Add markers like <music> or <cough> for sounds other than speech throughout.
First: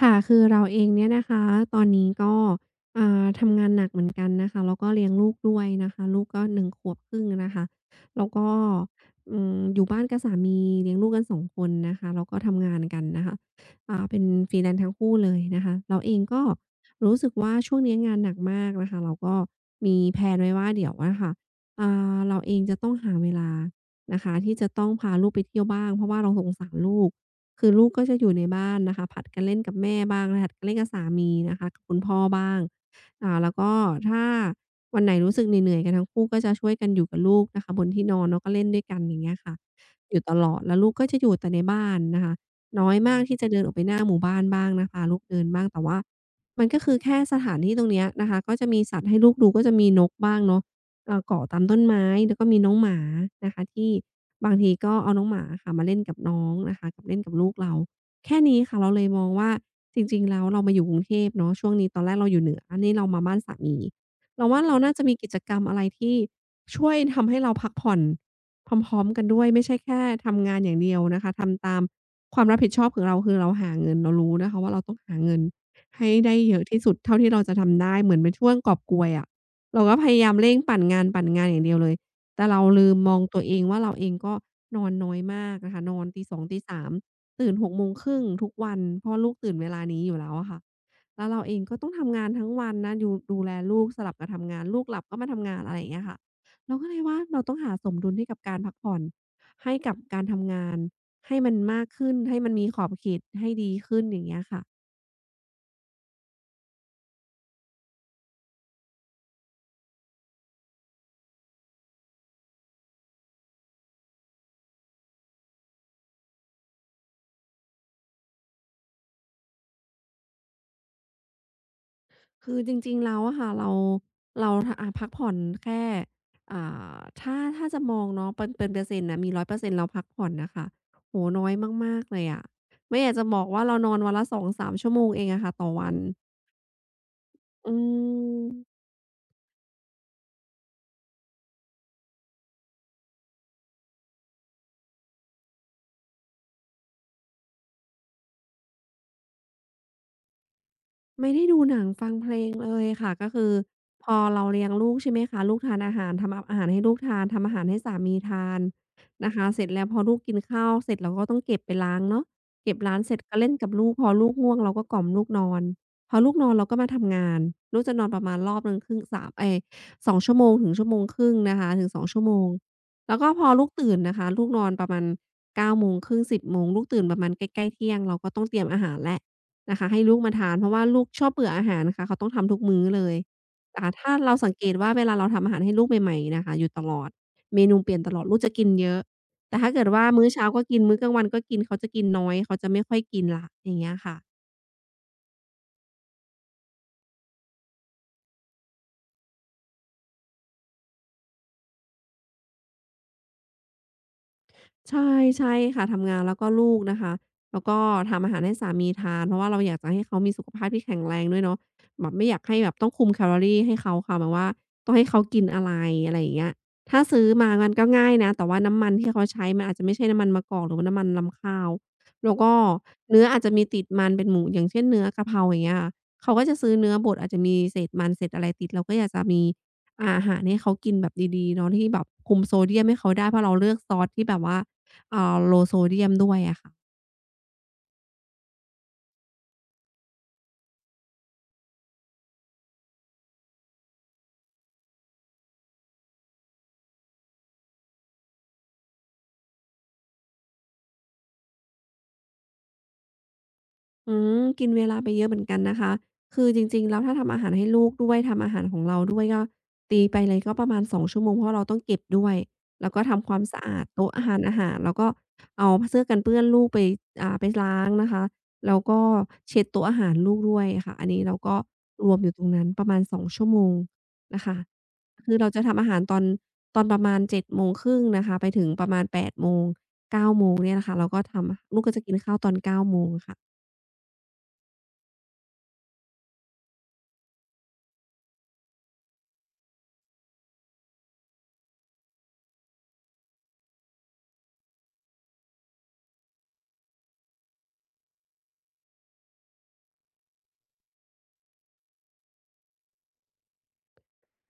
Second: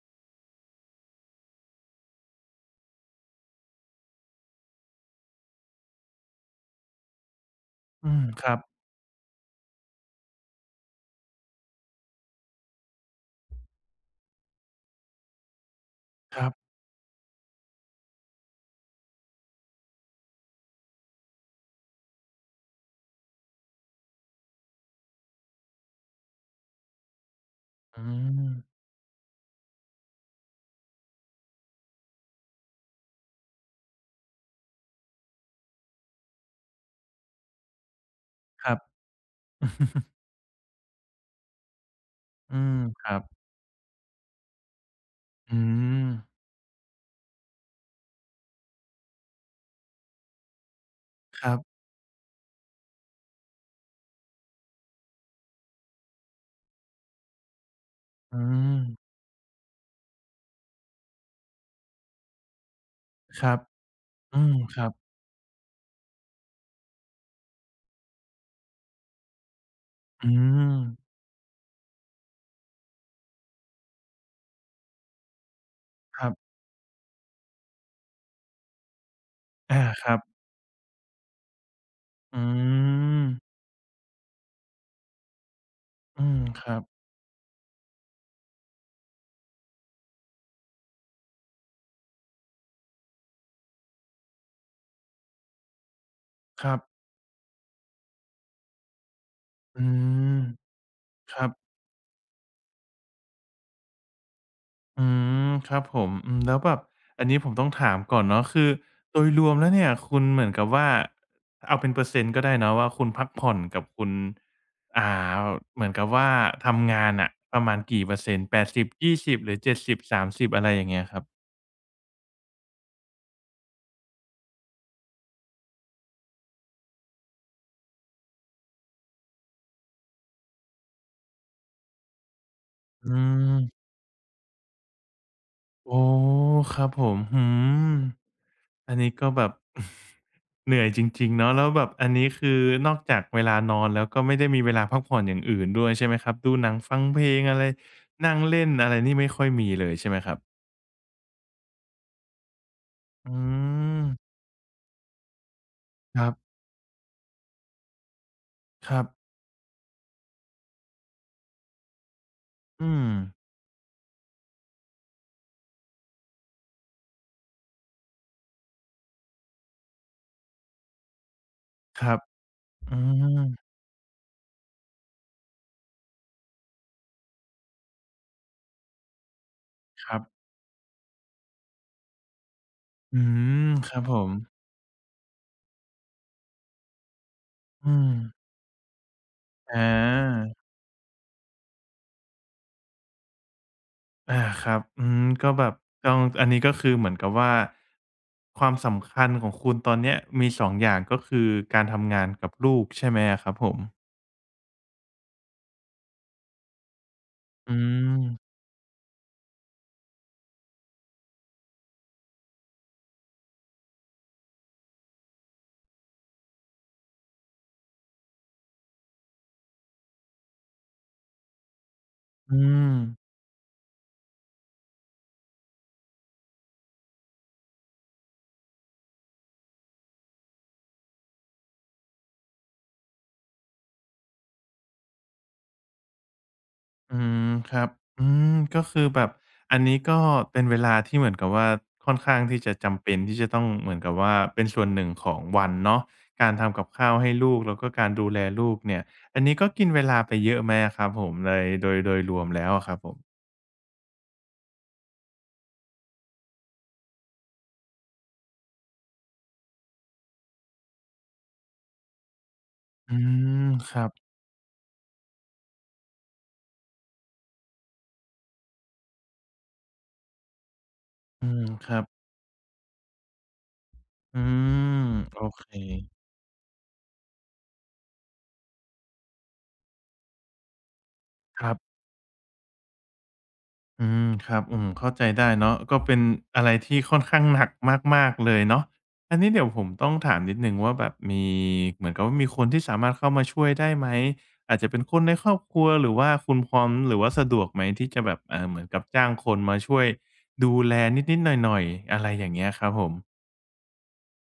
ค่ะคือเราเองเนี่ยนะคะตอนนี้ก็ทำงานหนักเหมือนกันนะคะแล้วก็เลี้ยงลูกด้วยนะคะลูกก็หนึงขวบครึ่งนะคะอืมแล้วคก็รับอยู่บ้านกับสามีเลี้ยงลูกกันสองคนนะคะแล้วก็ทำงานกันนะคะเป็น freelance ทั้งคู่เลยนะคะเราเองคก็รับรู้สึกว่าช่วงนี้งานหนักมากนะคะเราก็มีแพลนไว้ว่าเดี๋ยวอะค่ะอ่เราเองจะต้องหาเวลานะคะที่จะต้องพาลูกไปเที่ยวบ้างเพราะว่าเราสงสารลูก คือลูกก็อืจะอยู่ในมบ้านนะคะผลัดกันเล่นกับแม่บ้างผลัดกันเล่นกับสามีนะคะกับคุณพ่อบ้างแล้วก็ถ้าวันไหนรู้สึกเหนื่อยๆกันทั้งคู่ก็จะช่วยกันอยู่กับลูกนะคะบนที่นอนเนาะก็คเล่นรับ ด้วยกันอย่างเงี้ยค่ะ <laughs> อยู่ตลอดแล้วลูกก็จะอยู่แต่ในบ้านนะคะอืมน้อยครัมาบกที่จะเดินออกไปหน้าหมู่บ้านบ้างนะพาลูกเดินอืบ้างแต่ว่ามมันก็คือแค่สถานที่ตรงเนี้ยนะคะก็จะมีสัตว์ให้ลูกดูก็จะมีนกบ้างเนาะ คเกาะรัตาบมต้นไม้แล้วก็มีน้องหมานะคะที่บางทีก็เอาน้องหมาอะค่ะมาเล่นกับน้องนะคะกับเล่นกับลูกเราอืแค่นี้ค่ะเราเลยมมองว่าจริงๆแล้วเรามาอยู่กรุงเทพเนาะช่วงนี้ตอนแรกเราอยู่เหนืออันนี้เรามาบ้านครัสาบมีอืเรามว่าเราครัน่าจะบมีกิจกรรมอะไรที่ช่วยทำให้เราพักผ่อนพร้อมๆกันด้วยไม่ใช่แค่อืทำงานอมย่างเดียวนะคะทำตามความรับผิดชอบของเราคือเราหาเงินเรารู้นะคะว่าเราต้องหาเงินให้ครัได้บเยอะที่สุดเท่าที่เราจะทำได้เหมือนเป็นช่วงกอบโกยอะ อาเราก็คพรับยายามเร่งปั่นงานปั่นงานอย่างเดียวเลย อืแต่เราลืมมองมตัวเองว่าเราเองก็นอนน้อยมากนะคะนอนตีอืม2ตีครับ3ตื่น6:30ทุกวันเพราะว่าลูกตื่นเวลานี้อยู่แล้วอะค่ะแล้วเราเองก็ต้องทำงานทั้งวันนะดูแลลูกสลับกับทำงาน ลูกหลับก็มาทำงานอะไรอย่างเงี้ยค่ะ ครัเราบก็เลยว่าเราต้องหาสมดุลให้กับการพักผ่อนให้อืกับการมทำงานคให้รับ มันมากขึ้นให้มันมีขอบเขตให้ดีขึ้นอย่างเงี้ยค่ะ อืมครับผมอืมแล้วแบบอันนี้ผมต้องถามก่อนเนาะคือโดยรวมแล้วเนี่ยคุณเหมือนกับว่าเอาเป็นเปอร์เซ็นต์ก็ได้เนาะว่าคุณพักผ่อนกับคุณอ่าเหมือนกับว่าทำงานน่ะประมาณกี่เปอร์เซ็นต์80/20หรือ70/30อะไรอย่างเงี้ยครับคือจริงๆแล้วอะค่ะเราเราพักผ่อนแค่อ่ถ้าจะมองเนาะเป็นเปอร์เซ็นต์น่ะมีร้อยเปอร์์เเซ็นตเราพักผ่อนน่ะค่ะโอ้โฮน้อยมากๆเลยอะไม่ออืยากจะบอกมว่าเรานอนวันละ2-3ชั่วโมงเองอะค่ะต่อวันโอ้ครับผมอือืม ม อันนี้ก็แบบ <laughs> เหนื่อยจริงๆเนาะแล้วแบบอันนี้คือนอกจากเวลานอนแล้วก็ไม่ได้มีเวลาพักผ่อนอย่างอื่นด้วยใช่ไหมครับดูหนังฟังเพลงอะไรนั่งเล่นอะไรนี่ไม่ค่อยมีเลยใช่ไหมครับไม่ได้ดูหนังฟังเพลงเลยค่ะก็อืคือมพอเราเลี้ยงลูกใช่ไหมคะลูกทานอาหารครัทำอบอาหารให้ลูกทานทำอาหารให้สามีทานครับนะคะเสร็จแล้วพอลูกกินข้าวเสร็จเราก็ต้องเก็บไปล้างเนาะเก็บอืล้างมเสร็จก็เล่นกับลูกพอลูกง่วงเราก็กล่อมลูกนอนพอลูกนอนเราก็มาทำงานลูกจะนอนประมาณรอบหนึ่งครึ่งสามเอ๊ยสองชั่วโมงถึงชั่วโมงครึ่งนะคะถึงสคองรับชั่วโมงอืแล้วก็พอลูกมตื่นนะคะลูกนอนประมาณเก้าโมงครึ่งสิบโมงลูกตื่นประมาณใกล้ๆเที่ยงเราก็ต้องเตรียมอาหารแล้ว นะคะให้คลูรักมาบทานเพราะว่าลูกชอบเบื่ออาหารค่ะเขาต้องทำทุกมื้อเลยอืมครับถ้าผมเราสังเกตว่าเวลาเราทำอาหารให้ลูกใหม่ๆน่ะค่ะอยู่ตลอดเมนูเปอืลี่ยนตมลอดลูกจะกินเยอะแต่ถ้าอเกิดว่ามื้อเช้าา ก็กินมื้อกลางวันก็กินเขาจะกินน้อยเขาจะไม่ค่อยกินแล้วอย่างเงี้ยค่ะ อาครับอืมก็แบบต้องอันนี้ก็คือเหมือนกับว่า ความสำคัญของคุณตอนเนี้ยมีสองอย่างก็คือการทำงานกับลูกใช่ไหมอะครับผมใช่ใช่ค่ะทำงานแล้วก็ลูกนะคะแล้วอืก็ทำอาหารมให้สามีทานเพราะว่าเราอยากจะให้เขามีสุขภาพที่แข็งแรงด้วยเนาะแบบไม่อยากให้แบบต้องคุมแคลอรีให้เขาค่ะแบบว่าต้องให้เขากินอะไรอะไรอย่างเงี้ยถ้าซื้อมามันก็ง่ายนะแต่ว่าน้ำมันที่เขาใช้มันอาจจะไม่ใช่น้ำมันมะกอกหรือว่าน้ำมันรำข้าวแล้วก็อืมเนื้ออาจจะมีติดมันเป็นหมูอย่างเช่นเนื้อกะเพราอย่างเงี้ยค่ะเขาก็จะซื้อเนื้อบดอาจจะมีเศษมันเศษอะไรติดเราก็อยากจะมีอาหารให้เขากินแบบดีๆเนาะที่แบบคุมโซเดียมให้เขาได้เพราะเราเลือกซอสที่แบบว่า low sodium ด้วยอะค่ะ อืมครับอืมก็คือแบบอันนี้ก็เป็นเวลาที่เหมือนกับว่าค่อนข้างที่จะจำเป็นที่จะต้องเหมือนกับว่าเป็นส่วนหนึ่งของวันเนาะการทำกับข้าวให้ลูกแล้วก็การดูแลลูกเนี่ย อันนี้ก็กินเวลาไปเยอะไหมอะครับผมเลยโดยรวมแล้วอะครับผมอืกินเวลาไปเยอะเหมือนกันนะคะ คือจริงๆแล้วถ้าทำอาหารให้ลูกด้วยทำอาหารของเราด้วยก็ตีไปเลยก็ประมาณ2ชั่วโมงเพราะเราต้องเก็บด้วยแล้วก็อืทำความมสะอาดครับ โต๊ะทานอาหารแล้วก็เอาเสื้อกันเปื้อนลูกไปไปล้างนะคะแล้วก็เช็ดโต๊ะอาหารลูกด้วยค่ะอันนี้เราอืก็มครับรวมอยู่ตรงนั้นประมาณสองชั่วโมงอืนะคะมคือโอเราจะเคทำอาหารตอนประมาณเจ็ดโมงครึ่งนะคะไปถึงประมาณแปดโมงเก้าโมงเนี่ยนะคะเราก็ทครัำลูกก็บจะกินข้าวตอนเก้าโมงค่ะ อืมครับอืมเข้าใจได้เนาะก็เป็นอะไรที่ค่อนข้างหนักมากๆเลยเนาะอันนี้เดี๋ยวผมต้องถามนิดหนึ่งว่าแบบมีเหมือนกับว่ามีคนที่สามารถเข้ามาช่วยได้ไหมอาจจะเป็นคนในครอบครัวหรือว่าคุณพร้อมหรือว่าสะดวกไหมที่จะแบบเหมือนกับจ้างคนมาช่วยดูแลนิดๆหน่อยๆอะไรอย่างเงี้ยครับผม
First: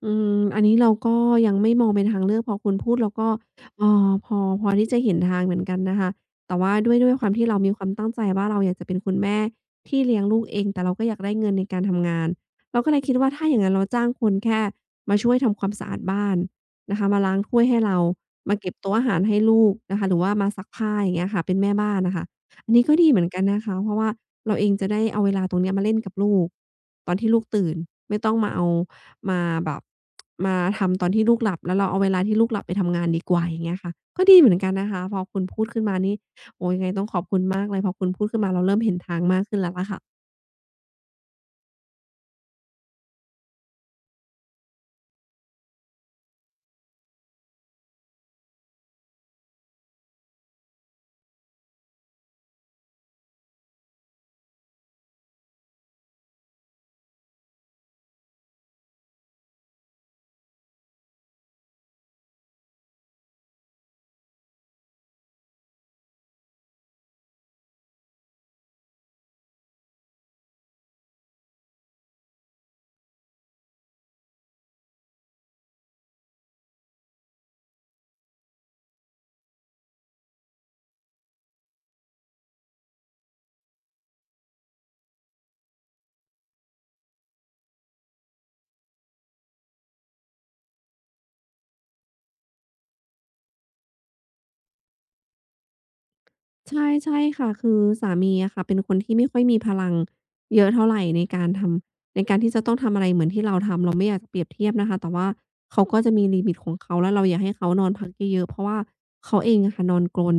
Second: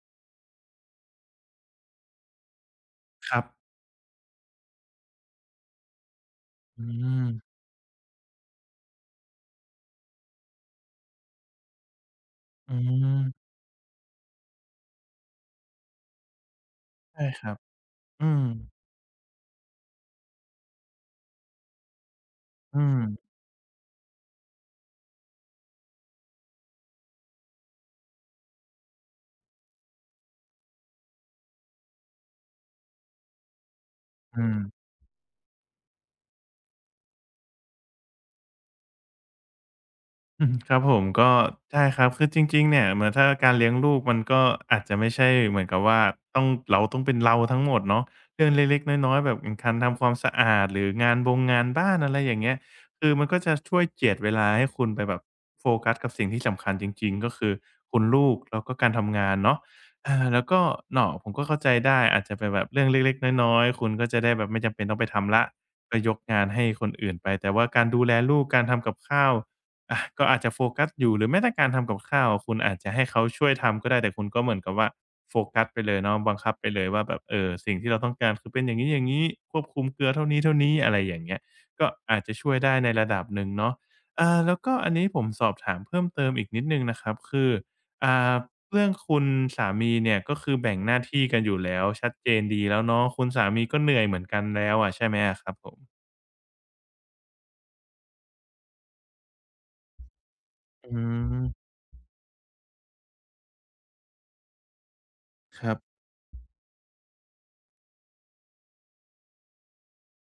อืมอันนี้เราก็ยังไม่มองเป็นทางเลือกพอคุณพูดเราก็ครับพอที่จะเห็นทางเหมือนกันนะคะแต่ว่าอืด้วยมความที่เรามีความตั้งใจว่าเราอยากจะเป็นคุณแม่ที่เลี้ยงลูกเองแต่เราก็อยากได้เงินในการทำงานอืเราก็เลยคิดว่าถ้ามอย่างงั้นเราจ้างคนแค่มาช่วยทำความสะอาดบ้านนะคะมาใช่ล้างครับถ้วยให้เราอืมมาเก็บโต๊ะอาหารให้ลูกนะคะหรือว่ามาซักผ้าอย่างเงี้ยค่ะเป็นแม่บ้านน่ะค่ะอันอืนี้ก็ดีเหมือนมกันนะคะเพราะว่าเราเองจะได้เอาเวลาตรงเนี้ยมาเล่นกับลูกตอนที่ลูกตื่นไม่ต้องมาเอามาแบบ มาทำตอนที่ลูกหลับแล้วเราเอาเวลาที่ลูกหลับไปทำงานดีกว่าอย่างเงี้ยค่ะก็ดีอืเหมือนกันม นะคะพอคุณพูดขึ้นมานี่โอ้ยังไงต้องขอบคุณมากเลยพอคุณพูดขึ้นมาเราเริ่มเห็นทางมากขึ้นแล้วล่ะค่ะ อืมครับผมก็ใช่ครับคือจริงๆเนี่ยเหมือนถ้าการเลี้ยงลูกมันก็อาจจะไม่ใช่เหมือนกับว่าต้องเราต้องเป็นเราทั้งหมดเนาะเรื่องเล็กๆน้อยๆแบบอย่างการทำความสะอาดหรืองานบ้านอะไรอย่างเงี้ยคือมันก็จะช่วยเจียดเวลาให้คุณไปแบบโฟกัสกับสิ่งที่สำคัญจริงๆก็คือคุณลูกแล้วก็การทำงานเนาะอาแล้วก็เนาะผมก็เข้าใจได้อาจจะเป็นแบบเรื่องเล็กๆน้อยๆคุณก็จะได้แบบไม่จำเป็นต้องไปทำแล้วก็ยกงานให้คนอื่นไปแต่ว่าการดูแลลูกการทำกับข้าว อะก็อาจจะโฟกัสอยู่หรือแม้แต่การทำกับข้าวคุณอาจจะให้เขาช่วยทำก็ได้แต่คุณก็เหมือนกับว่าโฟกัสไปเลยเนาะบังคับไปเลยว่าแบบสิ่งที่เราต้องการคือเป็นอย่างงี้ๆควบคุมเกลือเท่านี้ๆอะไรอย่างเงี้ยก็อาจจะช่วยได้ในระดับหนึ่งเนาะแล้วก็อันนี้ผมสอบถามเพิ่มเติมอีกนิดหนึ่งนะครับคืออ่าเรื่องคุณสามีเนี่ยก็คือแบ่งหน้าที่กันอยู่แล้วชัดเจนดีแล้วเนาะคุณสามีก็เหนื่อยเหมือนกันแล้วอะใช่ไหมอะครับผมใช่ใช่ค่ะคือสามีอะค่ะเป็นคนที่ไม่ค่อยมีพลังเยอะเท่าอืไรมในการที่จะต้องทำอะไรเหมือนที่เราทำเราไม่อยากจะเปรียบเทียบนะคะแต่ว่าครับเขาก็จะมีลิมิตของเขาแล้วเราอยากให้เขานอนพักเยอะๆเพราะว่าเขาเองอะค่ะนอนกรน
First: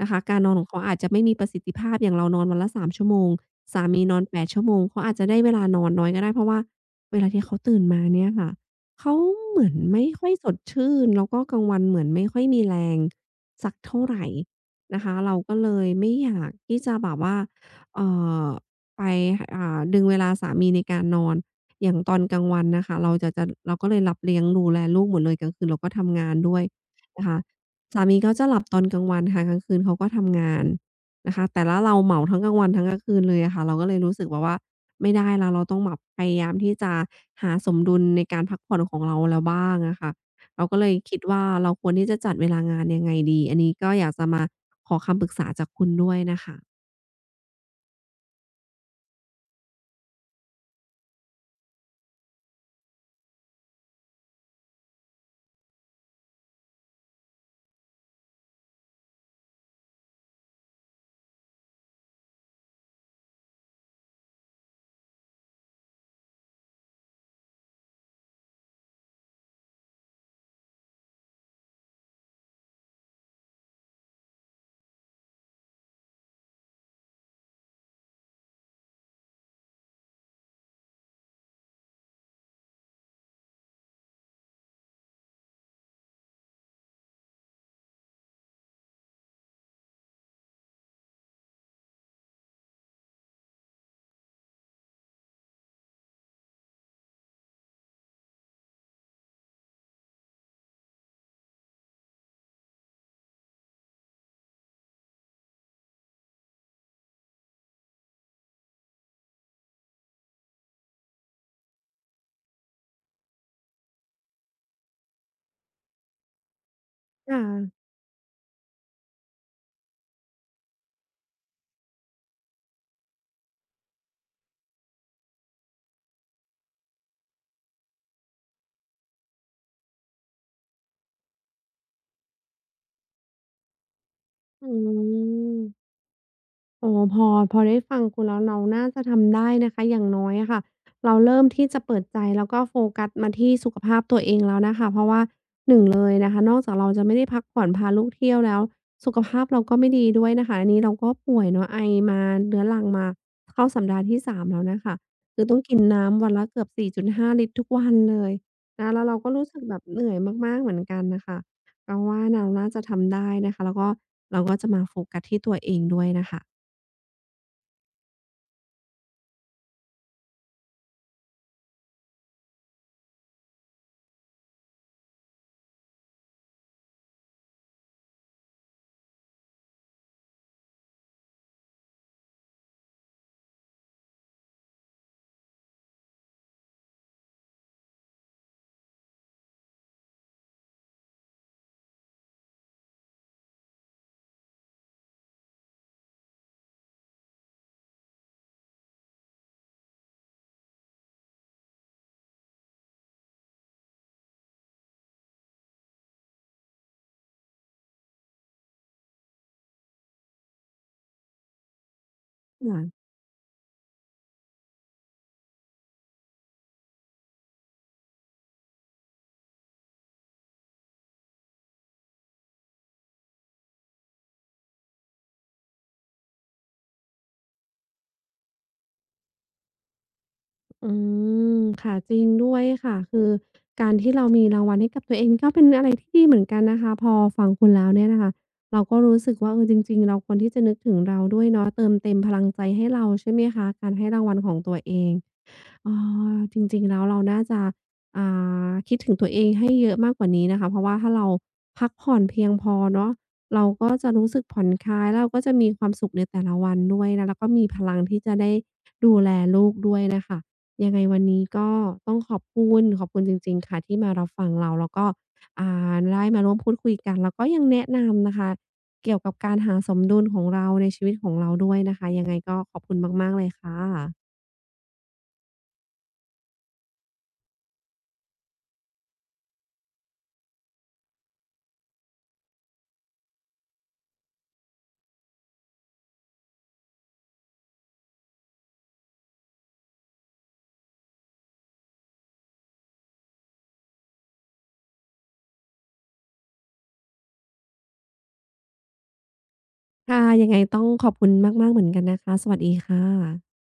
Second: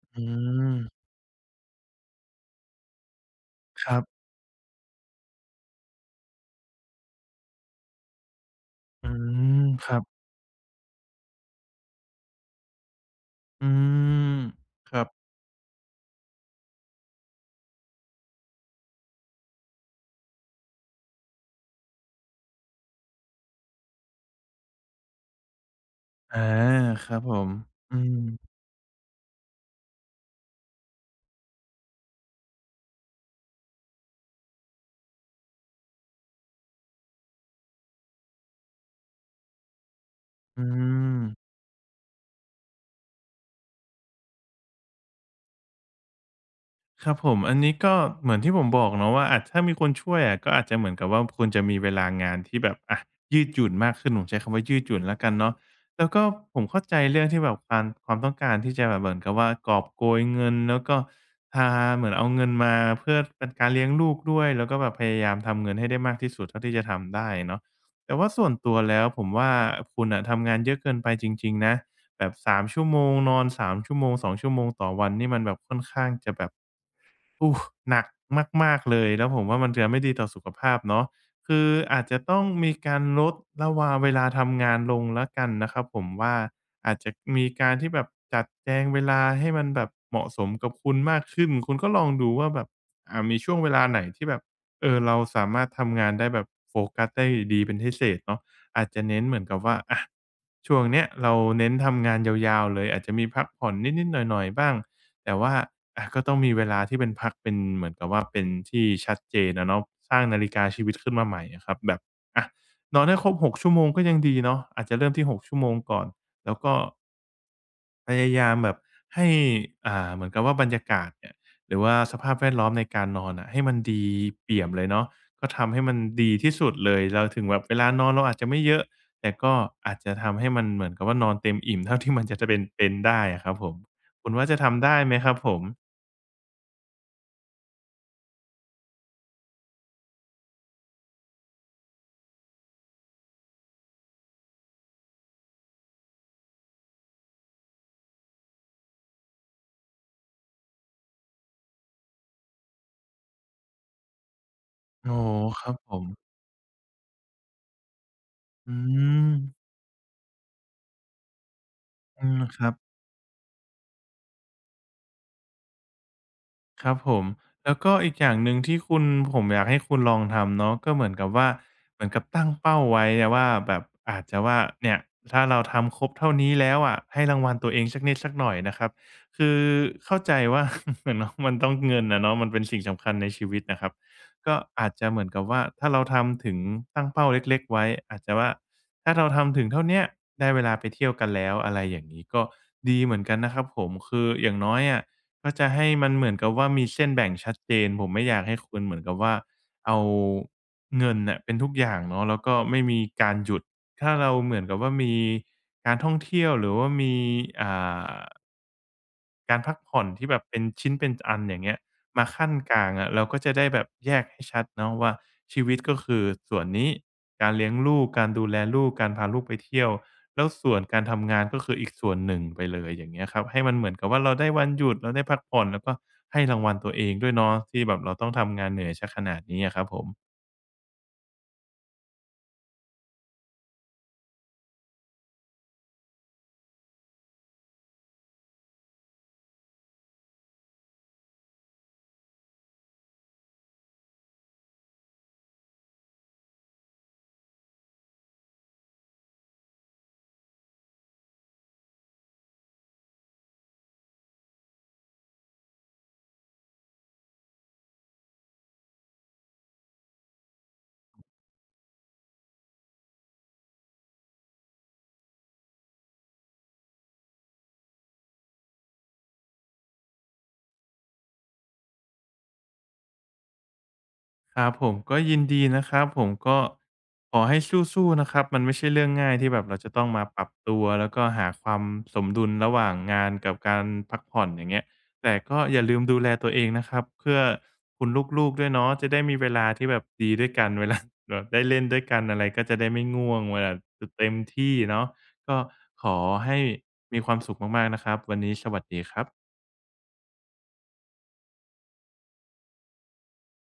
นะคะอืการนอนของมเขาอาจจะไม่มีประสิทธิภาพอย่างเรานอนวันละสามชั่วโมงสาครัมีนอบ นแปดชั่วโมงเขาอาจจะได้เวลานอนน้อยก็ได้เพราะว่าเวลาที่เขาตื่นมาเนี่ยค่ะอืเขาเหมมือนครับไม่ค่อยสดชื่นแล้วก็กลางวันเหมือนไม่ค่อยมีแรงอืสักเท่าไร มครันะบคะเราก็เลยไม่อยากที่จะแบบว่าเอ่อไปดึงเวลาสามีในการนอนอย่างตอนกลางวันน่ะค่ะเราจะจะเราก็เลยรับเลี้ยงดูแลลูกหมดเลยกลางคืนเราก็ทำงานอาด้วยครับนะผคะมอืสามมีเขาจะหลับตอนกลางวันค่ะกลางคืนเขาก็ทำงานนะคะแต่ละเราเหมาทั้งกลางวันทั้งกลางคืนเลยอะค่ะเราก็เลยรู้สึกแบบว่าไม่ได้แล้วเราต้องแบบพยายามที่จะหาสมดุลในการพักผ่อนของเราแล้วบ้างอะค่ะ อืเราก็เลยคิม ดว่าเราควรที่จะจัดเวลางานยังไงดีอันนี้ก็อยากจะมาขอคำปรึกษาจากคุณด้วยน่ะค่ะครับผมอันนี้ก็เหมือนที่ผมบอกเนาะว่าอาจถ้ามีคนช่วยอะก็อาจจะเหมือนกับว่าคุณจะมีเวลางานที่แบบอะยืดหยุ่นมากขึ้นผมใช้คำว่ายืดหยุ่นแล้วกันเนาะแล้วก็ผมเข้าใจเรื่องที่แบบการความต้องการที่จะแบบเหมือนกับว่ากอบโกยเงินแล้วก็พาเหมือนเอาเงินมาเพื่อเป็นการเลี้ยงลูกด้วยแล้วก็แบบพยายามทำเงินให้ได้มากที่สุดเท่าที่จะทำได้เนาะแต่ว่าส่วนตัวแล้วผมว่าคุณอ่ะทำงานเยอะเกินไปจริงๆนะแบบสามชั่วโมงนอนสามชั่วโมง2 ชั่วโมงต่อวันนี่มันแบบค่อนข้างจะแบบ อู้หนักมากๆเลยแล้วผมว่ามันจะไม่ดีต่อสุขภาพเนาะคืออาจจะต้องมีการลดระหว่างเวลาทำงานลงแล้วกันนะครับผมว่าอาจจะมีการที่แบบจัดแจงเวลาให้มันแบบเหมาะสมกับคุณมากขึ้นคุณก็ลองดูว่าแบบมีช่วงเวลาไหนที่แบบเราสามารถทำงานได้แบบโฟกัสได้ดีเป็นพิเศษเนาะอาจจะเน้นเหมือนกับว่าอะช่วงเนี้ยเราเน้นทำงานยาวๆเลยอาจจะมีพักผ่อนนิดๆหน่อยๆบ้าง แต่ว่าอะก็ต้องมีเวลาที่เป็นพักเป็นเหมือนกับว่าเป็นที่ชัดเจนอะเนาะสร้างนาฬิกาชีวิตขึ้นมาใหม่อะครับแบบอะนอนให้ครบ6ชั่วโมงก็ยังดีเนาะอาจจะเริ่มที่6ชั่วโมงก่อนแล้วก็ค่ะพยายามแบบให้เหมือนกับว่าบรรยากาศเนี่ยหรือว่าสภาพแวดล้อมในการนอนน่ะให้มันดีเปี่ยมเลยเนาะก็ทำให้มันดีที่สุดเลยเราถึงแบบเวลานอนเราอาจจะไม่เยอะแต่ก็อาจจะทำให้มันเหมือนกับว่านอนเต็มอิ่มเท่าที่มันจะเป็นได้อะครับผมคุณว่าจะอืทำได้ไหมครับผม ม โอ้พอได้ฟังคุณแล้วเราน่าจะทำได้นะคะอย่างน้อยอะค่ะเราเริ่มที่จะเปิดใจแล้วก็โฟกัสมาที่สุขภาพตัวเองแล้วนะคะเพราะว่าหนึ่งเลยนะคะนอกจากเราจะไม่ได้พักผ่อนพาลูกเที่ยวแล้วสุขภาพเราก็ไม่ดีด้วยนะคะอันนี้เราก็ป่วยเนาะไอมาเรื้อรังมาเข้าสัปดาห์ที่สามแล้วนะคะโอคืโออต้อคงรับกินผมน้ำวันละเกือบ4าลิตรทุกวันเลยอืนะแล้วเรามก็รู้สึกแบบเหนื่อยมากๆเหมือนกันน่ะค่ะเราว่าอืมเราครัน่าบ จะทำได้นะคะแล้วก็เราก็จะมาโฟกัสที่ตัวเองด้วยนะคะ ครับผมแล้วก็อีกอย่างหนึ่งที่คุณผมอยากให้คุณลองทำเนาะก็เหมือนกับว่าเหมือนกับตั้งเป้าไว้อะว่าแบบอาจจะว่าเนี่ยถ้าเราทำครบเท่านี้แล้วอะให้รางวัลตัวเองสักนิดสักหน่อยนะครับคือเข้าใจว่า <laughs> เมนาะมันต้องเงินอะเนาะมันเป็นสิ่งสำคัญในชีวิตนะครับก็อาจจะเหมือนกับว่าถ้าเราทำถึงตั้งเป้าเล็กๆไว้อาจจะว่าถ้าเราทำถึงเท่าเนี้ยได้เวลาไปเที่ยวกันแล้วอะไรอย่างนี้ก็ดีเหมือนกันนะครับผมคืออย่างน้อยอะ ก็จะให้มันเหมือนกับว่ามีเส้นแบ่งชัดเจนผมไม่อยากให้คุณเหมือนกับว่าเอาเงินน่ะเป็นทุกอย่างเนาะแล้วก็ไม่มีการหยุดถ้าเราเหมือนกับว่ามีการท่องเที่ยวหรือว่ามีอ่า การพักผ่อนที่แบบเป็นชิ้นเป็นอันอย่างเงี้ยมาขั้นกลางค่ะอะเราก็จะได้แบบแยกให้ชัดเนาะว่าชีวิตก็คือส่วนนี้การเลี้ยงลูกการดูแลลูกการพาลูกไปเที่ยวแล้วส่วนการทำงานก็คืออีกส่วนหนึ่งไปเลยอย่างเงี้ยครับให้มันเหมือนกับว่าเราได้วันหยุดเราได้พักผ่อนแล้วก็ให้รางวัลตัวเองด้วยเนาะที่แบบเราต้องทำงานเหนื่อยเสียขนาดนี้อะครับผม อืมค่ะจริงด้วยค่ะคือการที่เรามีรางวัลให้กับตัวเองก็เป็นอะไรที่ดีเหมือนกันนะคะพอฟังคุณแล้วเนี่ยนะคะเราก็รู้สึกว่าเออจริงๆเราควรที่จะนึกถึงเราด้วยเนาะเติมเต็มพลังใจให้เราใช่ไหมคะการให้รางวัลของตัวเอง เอ่จริงๆแล้วเราน่าจะอ่คิดถึงตัวเองให้เยอะมากกว่านี้นะคะเพราะว่าถ้าเราพักผ่อนเพียงพอเนาะเราก็จะรู้สึกผ่อนคลายแล้วเราก็จะมีความสุขในแต่ละวันด้วยนะแล้วก็มีพลังที่จะได้ดูแลลูกด้วยน่ะค่ะยังไงวันนี้ก็ต้องขอบคุณขอบคุณจริงๆค่ะที่มารับฟังเราแล้วก็อ่ได้มาร่วมพูดคุยกันแล้วก็ยังแนะนำนะคะเกี่ยวกับการหาสมดุลของเราในชีวิตของเราด้วยนะคะยังไงก็ขอบคุณมากๆเลยค่ะ ครับผมก็ยินดีนะครับผมก็ขอให้สู้ๆนะครับมันไม่ใช่เรื่องง่ายที่แบบเราจะต้องมาปรับตัวแล้วก็หาความสมดุลระหว่างงานกับการพักผ่อนอย่างเงี้ยแต่ก็อย่าลืมดูแลตัวเองนะครับเพื่อคุณลูกๆด้วยเนาะจะได้มีเวลาที่แบบดีด้วยกันเวลาแบบได้เล่นด้วยกันอะไรก็จะได้ไม่ง่วงเวลาเต็มที่เนาะก็ขอให้มีความสุขมากๆนะครับวันนี้สวัสดีครับค่ะยังไงต้องขอบคุณมากๆเหมือนกันนะคะสวัสดีค่ะ